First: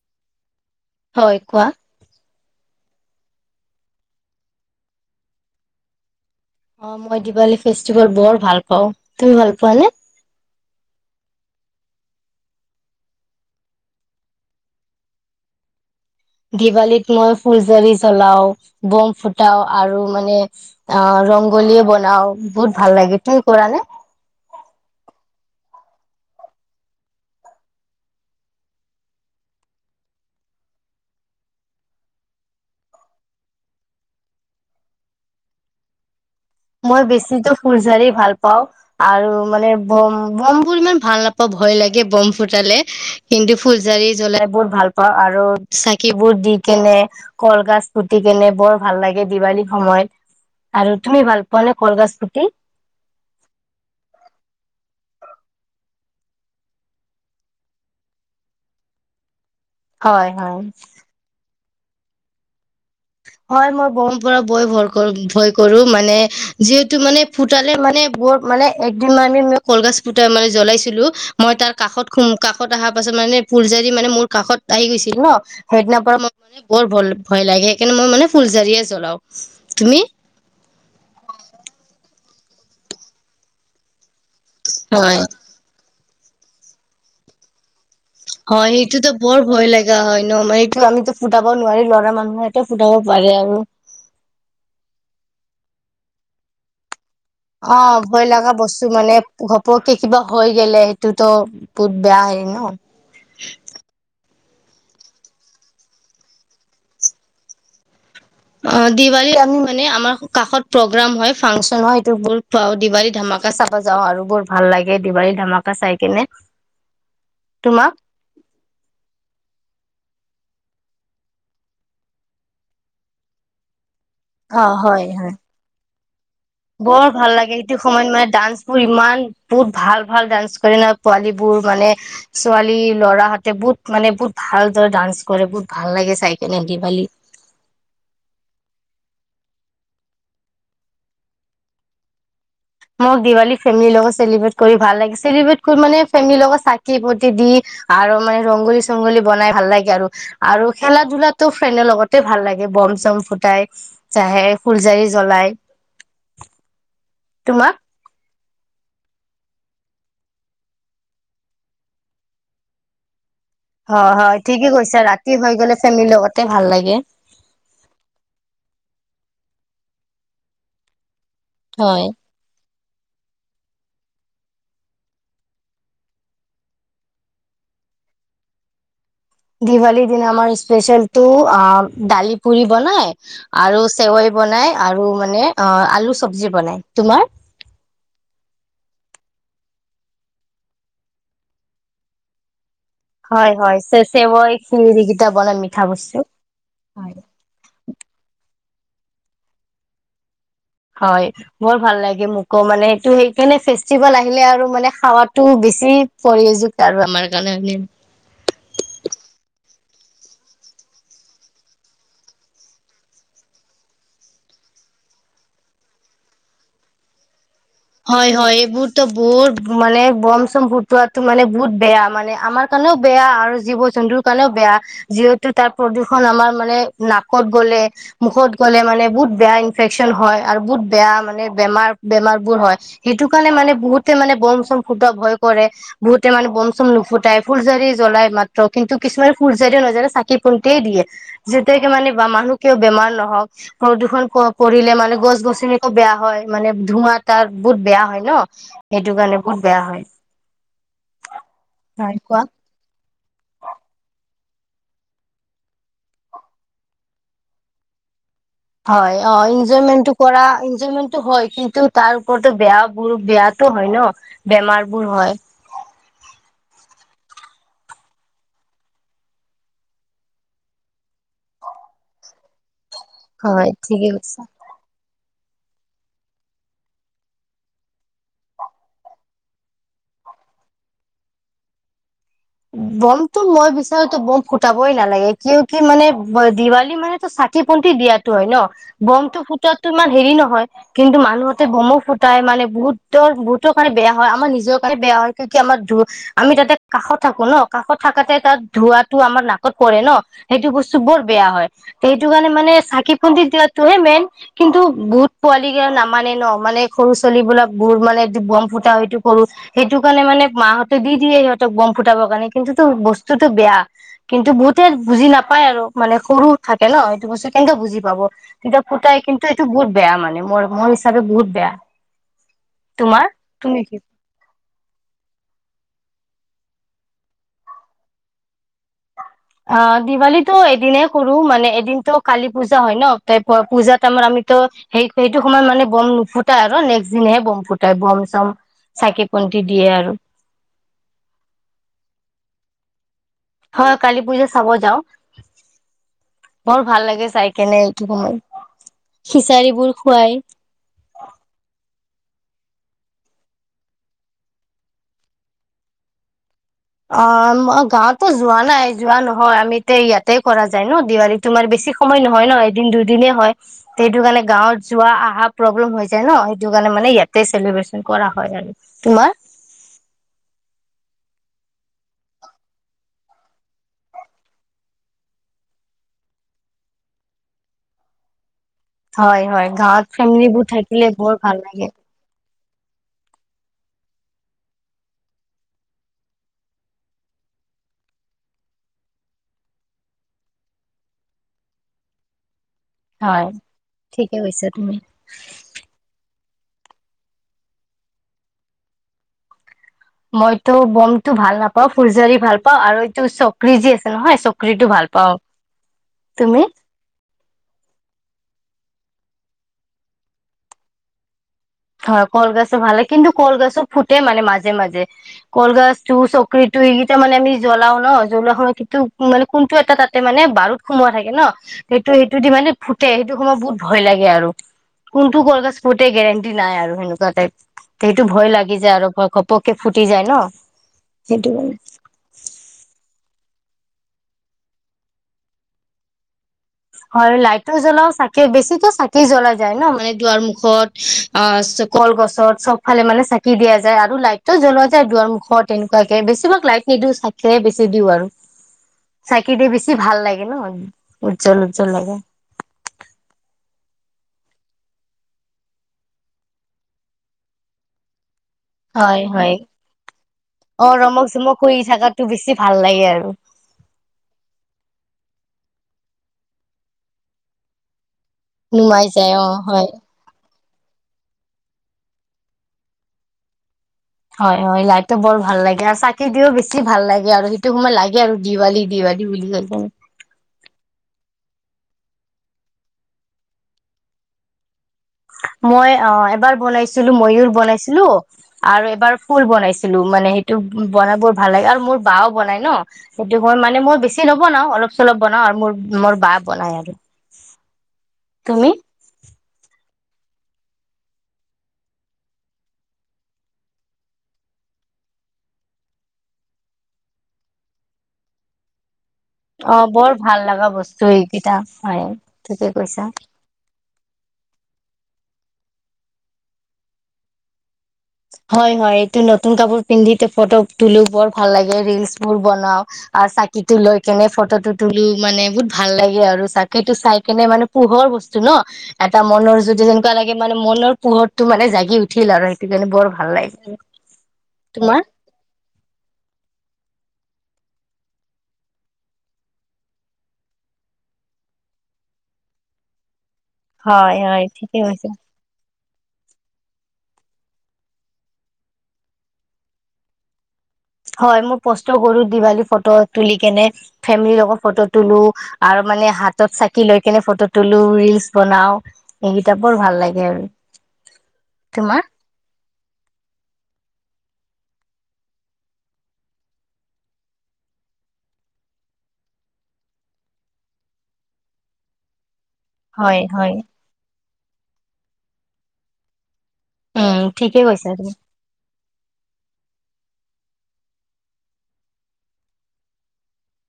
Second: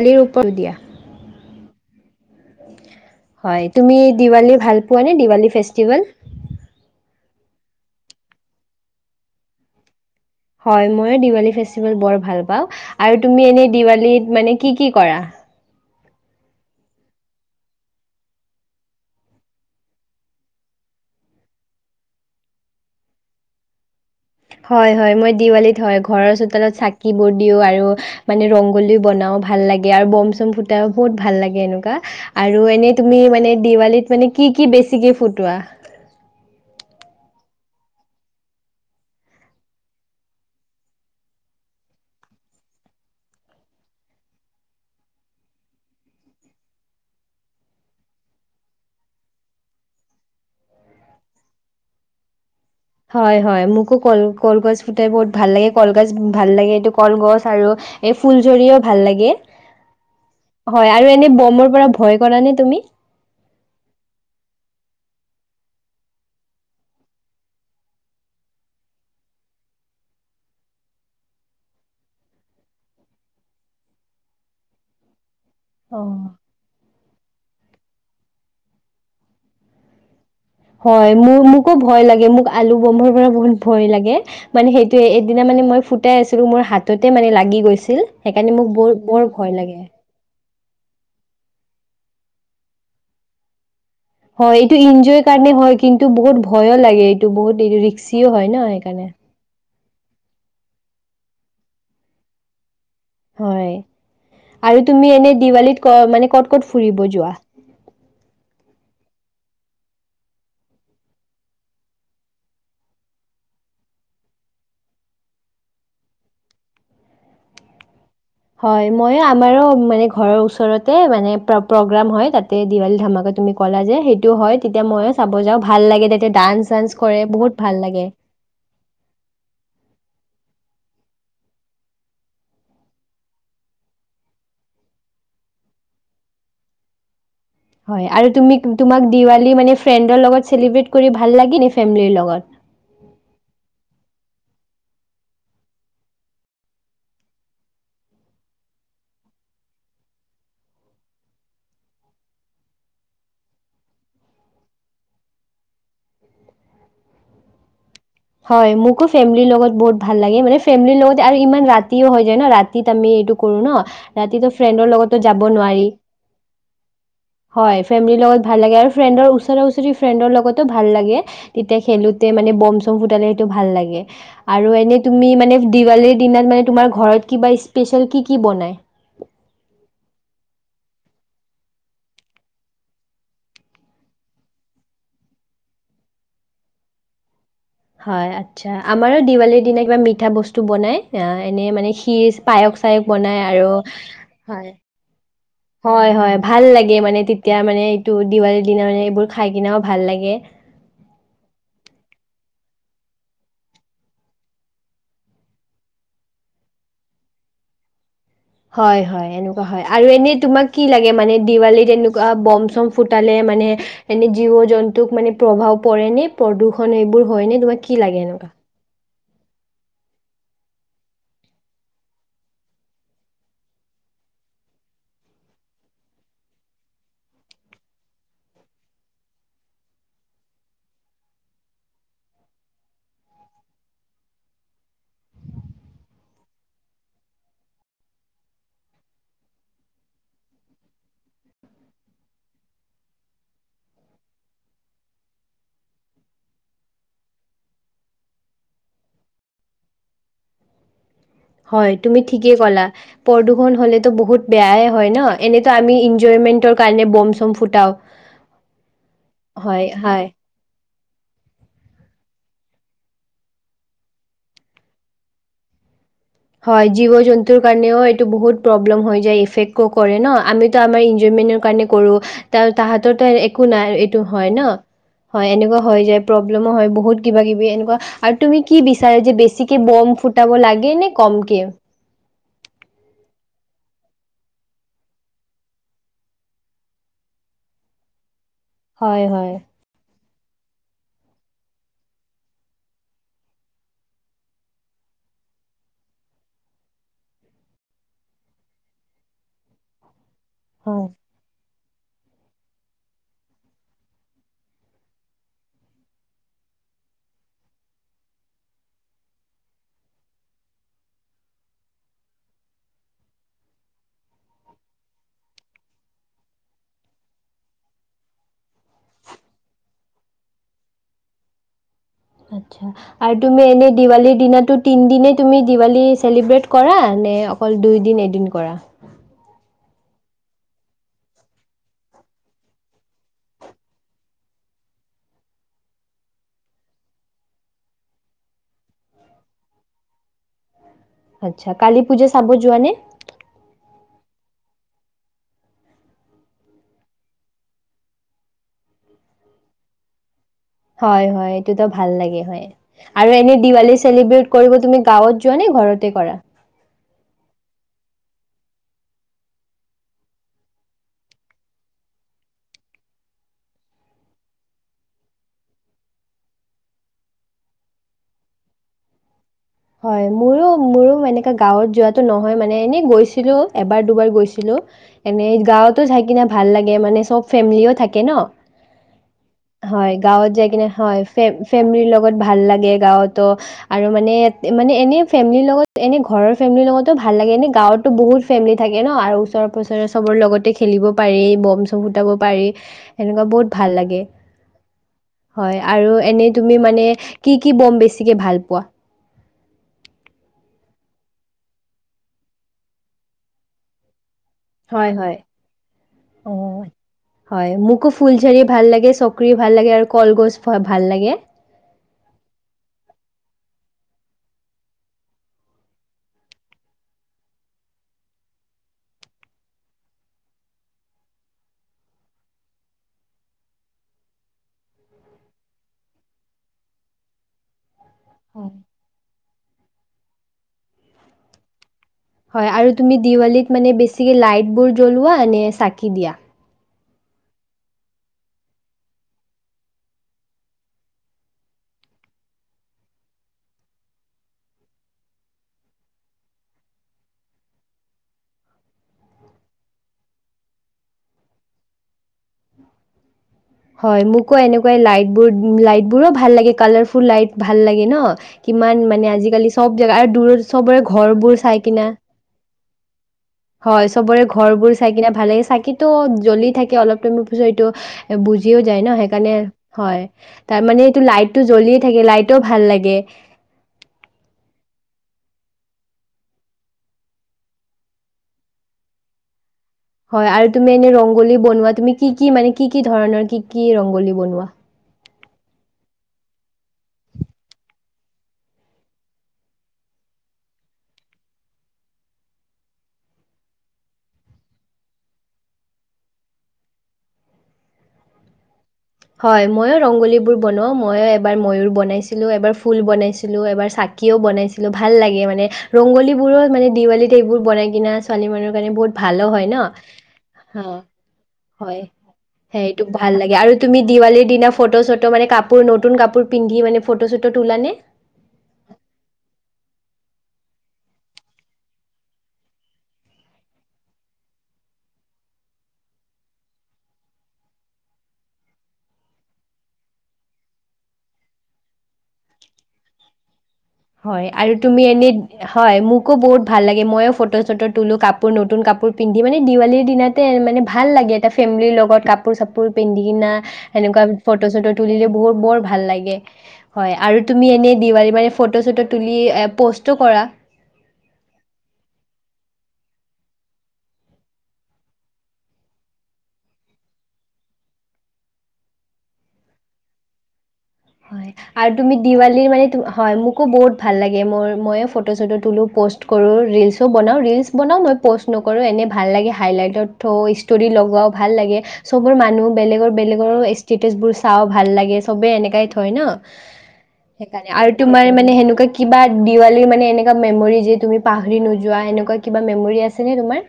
খালীৰ ওপৰ দিয়া হয় কোৱা হয় তুমি দিৱালী ভাল পোৱানে দিৱালী ফেচতিবেল? অ মই দিৱালী ফেষ্টিভেল বৰ ভাল পাওঁ তুমি ভাল পোৱানে? হয় মই দিৱালী ফেষ্টিভেল বৰ ভাল পাওঁ আৰু তুমি এনে দিৱালীত মানে কি কি কৰা? দিৱালীত মই ফুলজাৰি জ্বলাও বম ফুটাও আৰু মানে অ ৰংগোলীয়ে বনাও বহুত ভাল লাগে তুমি কৰা নে? হয় হয় মই দিৱালীত‌ হয় ঘৰৰ চোতালত চাকিবোৰ দিও আৰু মানে ৰংগুলি বনাও ভাল লাগ আৰু বম চম ফুটাও বহুত ভাল লাগে এনেকুৱা আৰু এনে তুমি মানে দিৱালীত মানে কি কি বেছিকে ফুটুৱা? মই বেছিটো ফুলঝাৰি ভাল পাওঁ আৰু মানে বম বম বোৰ ইমান ভাল নাপাওঁ ভয় লাগে বম ফুটালে কিন্তু ফুলঝাৰি জ্বলাই বহুত ভাল পাওঁ আৰু চাকিবোৰ দি কেনে কলগছ ফুট কেনে বৰ ভাল লাগে দিৱালী সময়ত আৰু তুমি ভাল প মানে কলগছ ফুটি হয় হয় মোকো কল কলগছ ফুটাই বহুত ভাল লাগে কলগছ ভাল লাগে এইটো কলগছ আৰু এই ফুলজৰিও ভাল লাগে হয় আৰু এনে বমৰ পৰা ভয় কৰা নে তুমি? হয় মই বম পৰা বয় ভয় কৰো ভয় কৰো মানে যিহেতু মানে ফুতালে মানে বৰ মানে একদিন আমি মানে কলগছ ফুতাই মানে জ্বলাইছিলো মই তাৰ কাষত খো কাষত অহাৰ পাছত মানে ফুলজাৰি মানে মোৰ কাষত আহি গৈছিল ন সেইদিনাৰ পৰা মই অ মান বৰ ভ ভয় লাগে সেইকাৰণে মই মানে ফুলজাৰিয়ে জ্বলাও তুমি? হয় মোৰ মোকো ভয় লাগে মোক আলু বমৰ পৰা বহুত ভয় লাগে মানে সেইটোয়ে হয় এদিনা মানে মই ফু ফুটাই আছিলো মোৰ হাততে মানে লাগি গৈছিল হয় সেইটোতো বৰ ভয় লগা হয় ন মানে এইটো আমিতো ফুটাব নোৱাৰি ল'ৰা মানুহ এটো ফুটাব পাৰে আৰু হয় এইটো এনজয়ৰ কাৰণে হয় কিন্তু বহুত ভয়ো লাগে এই অ ভয় লগা বস্তু মানে পটককে কিবা হৈ গেলে সেইটোতো বহুত বেয়া হেৰি ন হয় আৰু তুমি এনে দিৱালীত ক মানে ক'ত ক'ত ফুৰিব যোৱা? অ দিৱালী আমি মানে আমাৰ কাষত প্ৰগ্ৰাম হয় ফাংচন হয় সটো ব খ দিৱালী ধমাকা চাব যাওঁ আৰু বৰ ভাল লাগে দিৱালী ধমাকা চাই কেনে তোমাক‌? হয় মই আমাৰো মানে ঘৰৰ ওচৰতে মানে প্ৰগ্ৰাম হয় তাতে দিৱালী ধমাকা তুমি ক'লা যে সেই হয় অ তেতিয়া ময়ো চাব হয় যাওঁ ভাল লাগে তে বৰ ভাল লাগে সেইটো সময়ত মানে ডান্স বোৰ ইমান বহুত ভাল ভাল ডান্স পোৱালী বোৰ মানে ছোৱালী লৰাহঁতে বহুত মানে বহুত ভালদৰে ডান্স কৰে বহুত ভাল লাগে চাই কেনে‌ দিৱালী হয় আৰু তুমি তোমাক দিৱালী মানে ফ্ৰেণ্ডৰ লগত চেলিব্ৰেট কৰি ভাল লাগে ন ফেমিলিৰ লগত? মোক দিৱালী ফেমিৰ লগত চেলিব্ৰেট কৰি ভাল লাগে চেলিব্ৰট কৰি মানে ফেমিলিৰ লগত চাকি ফতি দি আৰু মানে ৰংগোলী চংগলী বনাই ভাল লাগে আৰু আৰু খেলা ধলাতটো ফ্ৰেণ্ডৰ লগতে ভাল লাগে বম চম ফুটাই চে ফুলজাৰি জ্বলাই তোমাক? হয় মোকো ফেমিলিৰ লগত বহুত ভাল লাগে মানে ফেমিলিৰ লগত আৰু ইমান ৰাতিও হয় যায় ন ৰাতি আমি এই কৰো ন, হয় হয় ‌ৰাতি‌টো ঠিকে ফ্ৰেণ্ড কৈছা লগত ৰাতি যাব হৈ গ'লে নোৱাৰি ফেমিলিৰ লগতে ভাল লাগে হয় ফেমিলি লগত ভাল লাগে আৰু ফ্ৰেণ্ড ওচৰত ওচৰা ওচৰি ফ্ৰেণ্ডৰ লগতো ভাল লাগে তেতিয়া হয় খেলোতে মানে বম সেইটো ভাল লে আৰু এনে তুমি মানে দিৱালী দিনত মানে তোমাৰ ঘৰত কিবা‌‌ ইস্পিচিযেল কি কি বনাই? দিৱালীৰ দিনা আমাৰ স্পেল টো দালি পুৰি বনাই আৰু চেৱেই বনাই আৰু মানে আলু চবজি বনাই তোমাৰ হয় আচ্ছা আমাৰ দিৱালীৰ দিনা কিবা মিঠা বস্তু বনাই এনে মানে পায় পাইঅস বনাই হয় আৰু হয় চে চেৱৈ খিৰ এইকেইটা বনাই মিঠা হয় বস্তু হয়, ভাল লাগে হয় মানে এইটো দেৱা দিনা মানে এইবোৰ খাই কিনাও ভাল লাগে হয় বৰ ভাল লাগে মোকো মানে সটো সেইকাৰণে ফেষ্টিভেল আহিলে আৰু মানে খাৱাতটো বেছি প্ৰয়োগ আৰু আমাৰ কাৰণেে হয় হয় এনেকুৱা হয় আৰু এনে তোমাক কি লাগে মানে দিৱালীত এনেকুৱা বম চম ফুটালে মানে এনে জীৱ জন্তুক মানে প্ৰভাৱ পৰে নে প্ৰদূষণ এবোৰ হয় নে তোমাক কি লাগে হয় এনেকুৱা? হয় এইবোৰ ত বহুত মানে বম চম ফুটোৱাটো মানে বহুত বেয়া মানে আমাৰ কাৰণেও বেয়া আৰু জীৱ জন্তুৰ কাৰণেও বেয়া যিহেতু তাৰ প্ৰদূষণ আমাৰ মানে নাকত গ'লে মুখত গ'লে মানে বহুত বেয়া ইনফেকচন হয় আৰু বহুত বেয়া মানে বেমাৰ বেমাৰ বোৰ হয়। সেইটো কাৰণে মানে বহুতে মানে বম চম ফুটা ভয় কৰে বহুতে মানে বম চম নুফুটাই ফুলজাৰি জ্বলাই মাত্ৰ কিন্তু কিছুমানে ফুলজাৰিও নাজানে চাকি বন্তিয়েই দিয়ে যেতিয়াকে মানে বা মানুহ কিয় বেমাৰ নহওক প্ৰদূষণ পৰিলে মানে গছ গছনিকো বেয়া হয় মানে ধোঁৱা তাৰ বহুত বেয়া হয় ন সেইটো কাৰণে বহুত বেয়া হয় হয় তুমি ঠিকেই ক'লা প্ৰদূষণ হলেতো বহুত বেয়াই হয় ন এনেইতো আমি এনজয়মেন্টৰ কাৰণে বম চম ফুটাও হয় অ হয়, এনজয়মেন্টটো হয়। কৰা এনজয়মেণ্ট হয় কিন্তু তাৰ ওৰতো বেয়া বোৰ বেয়াটো হয় ন বেমাৰ বোৰ হয়। হয় জীৱ জন্তুৰ কাৰণেও এইটো বহুত প্ৰব্লেম হৈ যায় এফেক্ট কৰে ন আমিতো আমাৰ এনজয়মেন্টৰ কাৰণে কৰো তাৰ তাহাঁতৰতো হয় একো নাই ঠিকে এইটো কৈছে হয় ন হয় এনেকুৱা হৈ যায় প্ৰব্লেমো হয় বহুত কিবা কিবি এনেকুৱা আৰু তুমি কি বিচাৰে যে বেছিকে বম ফুটাব লাগে নে কমকে বমটো মই বিচাৰো তো বম ফুটাবই নালাগে কিয় কি মানে দিৱালী মানে তো চাকি বন্তি দিয়া হয় ন হয়, বম টো হয়, ফুটাতো ইমান হেৰি নহয় কিন্তু মানুহতে বমো ফুটাই মানে বহুতৰ বহুতৰ কাৰণে বেয়া হয় আমাৰ নিজৰ কাৰণে বেয়া হয় কি আমাৰ ধ আমি তাতে কাষত থাকো ন কাষত থাকাতে তাত ধোৱটো আমাৰ নাকত পৰে ন সেইটো বস্তু হয়। বৰ বেয়া হয় সেইটো কাৰণে মানে চাকি বন্তি দিয়াতটোহে মেইন কিন্তু বহুত পোৱালি কেই নামানে ন মানে সৰু ছোৱালীবলাক গুুৰ মানে বম ফুটা সেইটো সৰু সেইটো কাৰণে মানে মাহঁতে দি দিয়ে সিহঁতক বম ফ ফুটাবৰ কাৰণে কিন্তুো বস্তুতটো বেয়া কিন্তু বহুতে বুজি নাপায় আৰু মানে সৰু থাকে ন সটো বস্তু কেন্তে বুজি পাব তেতিয়া ফুটাই কিন্তু এইটো বহুত বেয়া মানে মোৰ মোৰ হিচাপে বহুত বেয়া। আটচ্ছা তোমাৰ আৰু তুমি এনেই কি দিৱালীৰ দিনাাতো তিন দিনে তুমি দিৱালী চেলিব্ৰেট কৰা নে অকল দুই দিন এদিন কৰা অ দিৱালীটো এদিনে কৰো মানে এদিনতো কালি পূজা হয় ন তাই পূজাত আমাৰ আমিতো সেই সেইটো সময়ত মানে বম নুফুটাই আৰু নেক্সট দিনহে বম ফুটাই বম চম চাকি বন্তি দিয়ে আৰু। আচ্ছা কালী পূজা চাব যোৱা নে? হয় কালি পুজা চাব যাওঁ বৰ ভাল লাগে চাই কেনে এইটো সময় খিচাৰী বোৰ খুৱাই। হয় হয় এইটোতো ভাল লাগে হয়, আৰু এনে দিৱালী চেলিব্ৰেট কৰিব তুমি গাঁৱত যোৱা নে ঘৰতে কৰা। অ গাঁৱতো যোৱা নাই যোৱা নহয় আমি ইয়াতে কৰা যায় ন দিৱালী তোমাৰ বেছি সময় নহয় ন এদিন দুদিনেই হয় সেইটো কাৰণে গাঁৱত যোৱা অহা প্ৰব্লেম হৈ যায় ন সেইটো কাৰণে মানে ইয়াতে চেলিব্ৰেচন কৰা হয়, আৰু তোমাৰ হয় মোৰো মোৰো এনেকা গাঁৱত যোৱাাতটো নহয় মানে এনে গৈছিলো এবাৰ দুবাৰ গৈছিলো এনে গাঁৱতো চাই কিনে ভাল লাগে মানে চব ফেমিলিও থাকে ন। হয় হয় গাঁৱত ফেমিলিবোৰ যাই কিনে থাকিলে হয় বৰ ভাল লাগে ফেমিলিৰ লগত ভাল লাগ গে গাঁৱতো আৰু মানে মানে এনে ফেমিলিৰ লগত এনে ঘৰৰ ফেমিলিৰ লগতো ভাল লাগে এনে গাঁৱতো বহুত ফেমিলি থাকে ন আৰু ওচৰে পাজৰে চবৰ লগতে খেলিব পাৰি বম চম ফুটাব পাৰি হেনেকুৱা হয় বহুত ভাল লাগে, ঠিকে কৈছা তুমি হয় আৰু এনে তি মানে কি কি বম বেছিকে ভাল পোৱা মইতো বমটো ভাল নাপাও ফুুলজাৰী ভাল পাও আৰু এইটো চক্ৰী যি আছে নহয় চক হয় হয় অ হয় মোকো ফুলঝাৰি ভাল লাগে চকৰি ভাল লাগে আৰু কলগছ ভাল লাগে। হয় কলগছ ভাল লে কিন্তু কলগছ ফুটে মানে মাজে মাজে কলগছটো চকৰিটো এইকেইটা মানে আমি জ্বলাও ন জ্বলোৱা সময়ত কিন্তু মানে কোনটো এটা তাতে মানে বাৰুত সোমোৱা থাকে ন সেইটো সেইটো দি মানে ফুটে সেইটো সময় বহুত ভয় লাগে আৰু কোনটো কলগছ ফুটি। নাই আৰু সেনেকুৱা তাইক। সেইটো ভয় হয় লাগি যায় আৰু ঘপক। কে ফুটি যায় ন সেইটো। হয়, আৰু দেৱালীত মানে বেছিকৈ লাইটবোৰ জ্বলোৱা নে চাকি দিয়া। হয়, লাইটটো জ্বলাও চাকে বেছিতো চাকি জ্বলা যায় ন, মানে দুৱাৰ মুখত অ কলগছত চবফালে মানে চাকি দিয়া যায় আৰু লাইটটো জ্বলোৱা যায় দুৱাৰ মুখত এনেকুৱাকে বেছিভাগ লাইট নিদিও চাকিৰে বেছি দিও আৰু চাকি দি বেছি ভাল লাগে ন। উজ্বল-উজ্বল লাগে। হয়, মোকো এনেকুৱাই লাইট বোৰ লাইট বোৰো ভাল লাগে কালাৰফুল লাইট ভাল লাগে ন। কিমান হয় মানে হয় আজিকালি চব জেগা আৰু দূৰত অ চবৰে ৰমক ঘৰবোৰ চমক কৰি চাই কিনা থাকাতো বেছি ভাল লাগে আৰু হয় চবৰে ঘৰবোৰ চাই কিনে ভালে চাকি। টো জ্বলি থাকে অলপ টাইমৰ পিছত এইটো। বুজিও যায় ন সেইকাৰণে হয়। তাৰ মানে এইটো লাইটটো জ্বলিয়ে থাকে লাইটও ভাল লাগে। হয়-হয় লাইটটো বৰ ভাল লাগে আৰু চাকি দিও বেছি ভাল লাগে আৰু সেইটো সময়ত লাগে আৰু দিৱালী-দিৱালী বুলি। হয় আৰু তুমি এনে ৰংগোলী বনোৱা তুমি কি কি মানে কি-কি ধৰণৰ কি-কি ৰংগোলী বনোৱা। মই অ' এবাৰ বনাইছিলো ময়ুৰ বনাইছিলো আৰু এবাৰ ফুল বনাইছিলো মানে সেইটো বনাই বৰ ভাল লাগে আৰু মোৰ বাও বনাই ন সেইটো মই মানে মই বেছি নবনাও অলপ চলপ বনাওঁ আৰু মোৰ-মোৰ বা বনাই আৰু। তুমি? ৰংগলীবোৰ বনওঁ ময়ো এবাৰ ময়ুৰ বনাইছিলোঁ এবাৰ ফুল বনাইছিলো। এবাৰ চাকিও বনাইছিলো ভাল লাগে, মানে ৰংগলীবোৰো মানে দিৱালীত এইবোৰ বনাই কিনা ছোৱালী মানুহৰ কাৰণে বহুত। ভালো হয় ন'। অ', বৰ ভাল লগা অ' বস্তু এইকেইটা হয় থিকে সেইটো কৈছা। ভাল লাগে আৰু তুমি দিৱালীৰ দিনা ফটো-চটো মানে কাপোৰ নতুন কাপোৰ পিন্ধি মানে ফটো-চটো তোল নে? হয়-হয়, এইটো নতুন কাপোৰ পিন্ধি ফটো তুলো বৰ ভাল লাগে ৰিলচ বোৰ বনাও আৰু চাকিটো লৈ কেনে ফটোটো তুলো মানে বহুত ভাল লাগে আৰু চাকিটো চাই কেনে মানে পোহৰ বস্তু ন এটা মনৰ যদি যেনেকুৱা লাগে, মানে মনৰ পোহৰটো মানে জাগি উঠিল আৰু। সেইটো কাৰণে বৰ ভাল লাগে। হয় আৰু তোমাৰ তুমি এনে হয়, মোকো বহুত ভাল লাগে, মই। ফটো-চটো তুলো কাপোৰ নতুন কাপোৰ পিন্ধি মানে দিৱালীৰ দিনাতে মানে ভাল লাগে এটা ফেমিলিৰ লগত কাপোৰ-চাপোৰ পিন্ধি। না হয় সেনেকুৱ হয় ঠিকে ফটো-চটো কৈছা তুলিলে বহুত বৰ ভাল। ভাল লাগে হয়, আৰু তুমি এনে মান। ফটো-চটো তুলি প'ষ্টো কৰা। হয়, মই পষ্টৰ কৰো দিৱালী ফটো তুলি কেনে ফেমিলিৰ লগত ফটো তলো আৰু মানে হাতত চাকি লৈ কেনে ফটো তলো ৰিলচ। বনাও এইকেইটা বৰ ভাল লাগে আৰু। হয় আৰু তোমাৰ তুমি দিৱালীৰ মানে। হয় মোকো বহুত ভাল লাগে মোৰ ময়ো ফটো চটো তোলোঁ প'ষ্ট কৰোঁ ৰিলচো বনাওঁ ৰিলচ বনাওঁ মই প'ষ্ট নকৰোঁ এনেই ভাল লাগে, হাইলাইটত থওঁ ষ্টৰি লগাওঁ ভাল লাগে। চব বোৰ মানুহ হয় হয় বেলেগৰ-বেলেগৰ ষ্টেটাচ বোৰ চাওঁ ভাল লাগে চবে এনেকেই হয় ন? উম ঠিকে সেইকাৰণে কৈছা আৰু তুমি তোমাৰ মানে সেনেকুৱা কি? কিবা দিৱালীৰ মানে এনেকুৱা মেমৰি যে তুমি পাহৰি নোযোৱা এনেকুৱা কিবা মেমৰি আছে নে তোমাৰ?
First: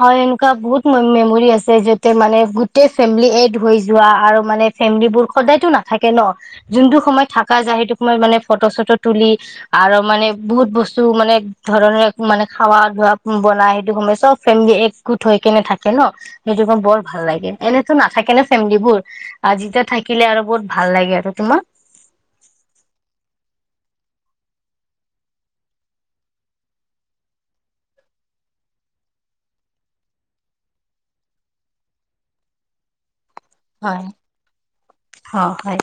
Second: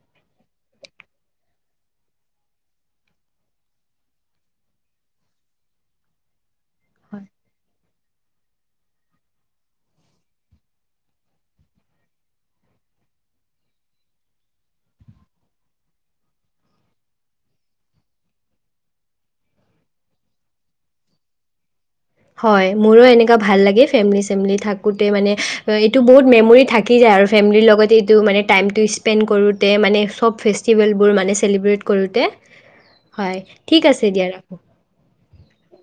হয়, এনেকুৱা বহুত ম মেমৰি আছে। যতে মানে গোটেই ফেমিলি এড হৈ যোৱা আৰু মানে ফেমিল বোৰ সদায়তো নাথাকে ন, যোনটো সময়ত থকা যায় সেইটো সময়ত মানে ফটো চটো তুলি আৰু মানে বহুত বস্তু মানে ধৰণে মানে খাৱা ধোৱা বনাই, সেইটো সময়ত চব। ফেমি একগোট হৈ কেনে থাকে ন সেইটো ম বৰ ভাল লাগে এনেতো নাথাকে নে ফেমিলিবোৰ আৰু যেতিয়া থাকিলে আৰু বহুত ভাল লাগে আৰু তোমাক? হয় মোৰো এনেকুৱা ভাল লাগে, ফেমিলি চেমিলি থাকোঁতে মানে এইটো বহুত মেমৰি থাকি যায় আৰু ফেমিলিৰ লগতে, এইটো মানে টাইমটো স্পেণ্ড কৰোঁতে মানে সব ফেষ্টিভেলবোৰ মানে চেলিব্ৰেট কৰোঁতে। হয় ঠিক হয় আছে দিয়া ৰাখো। অ' হয়।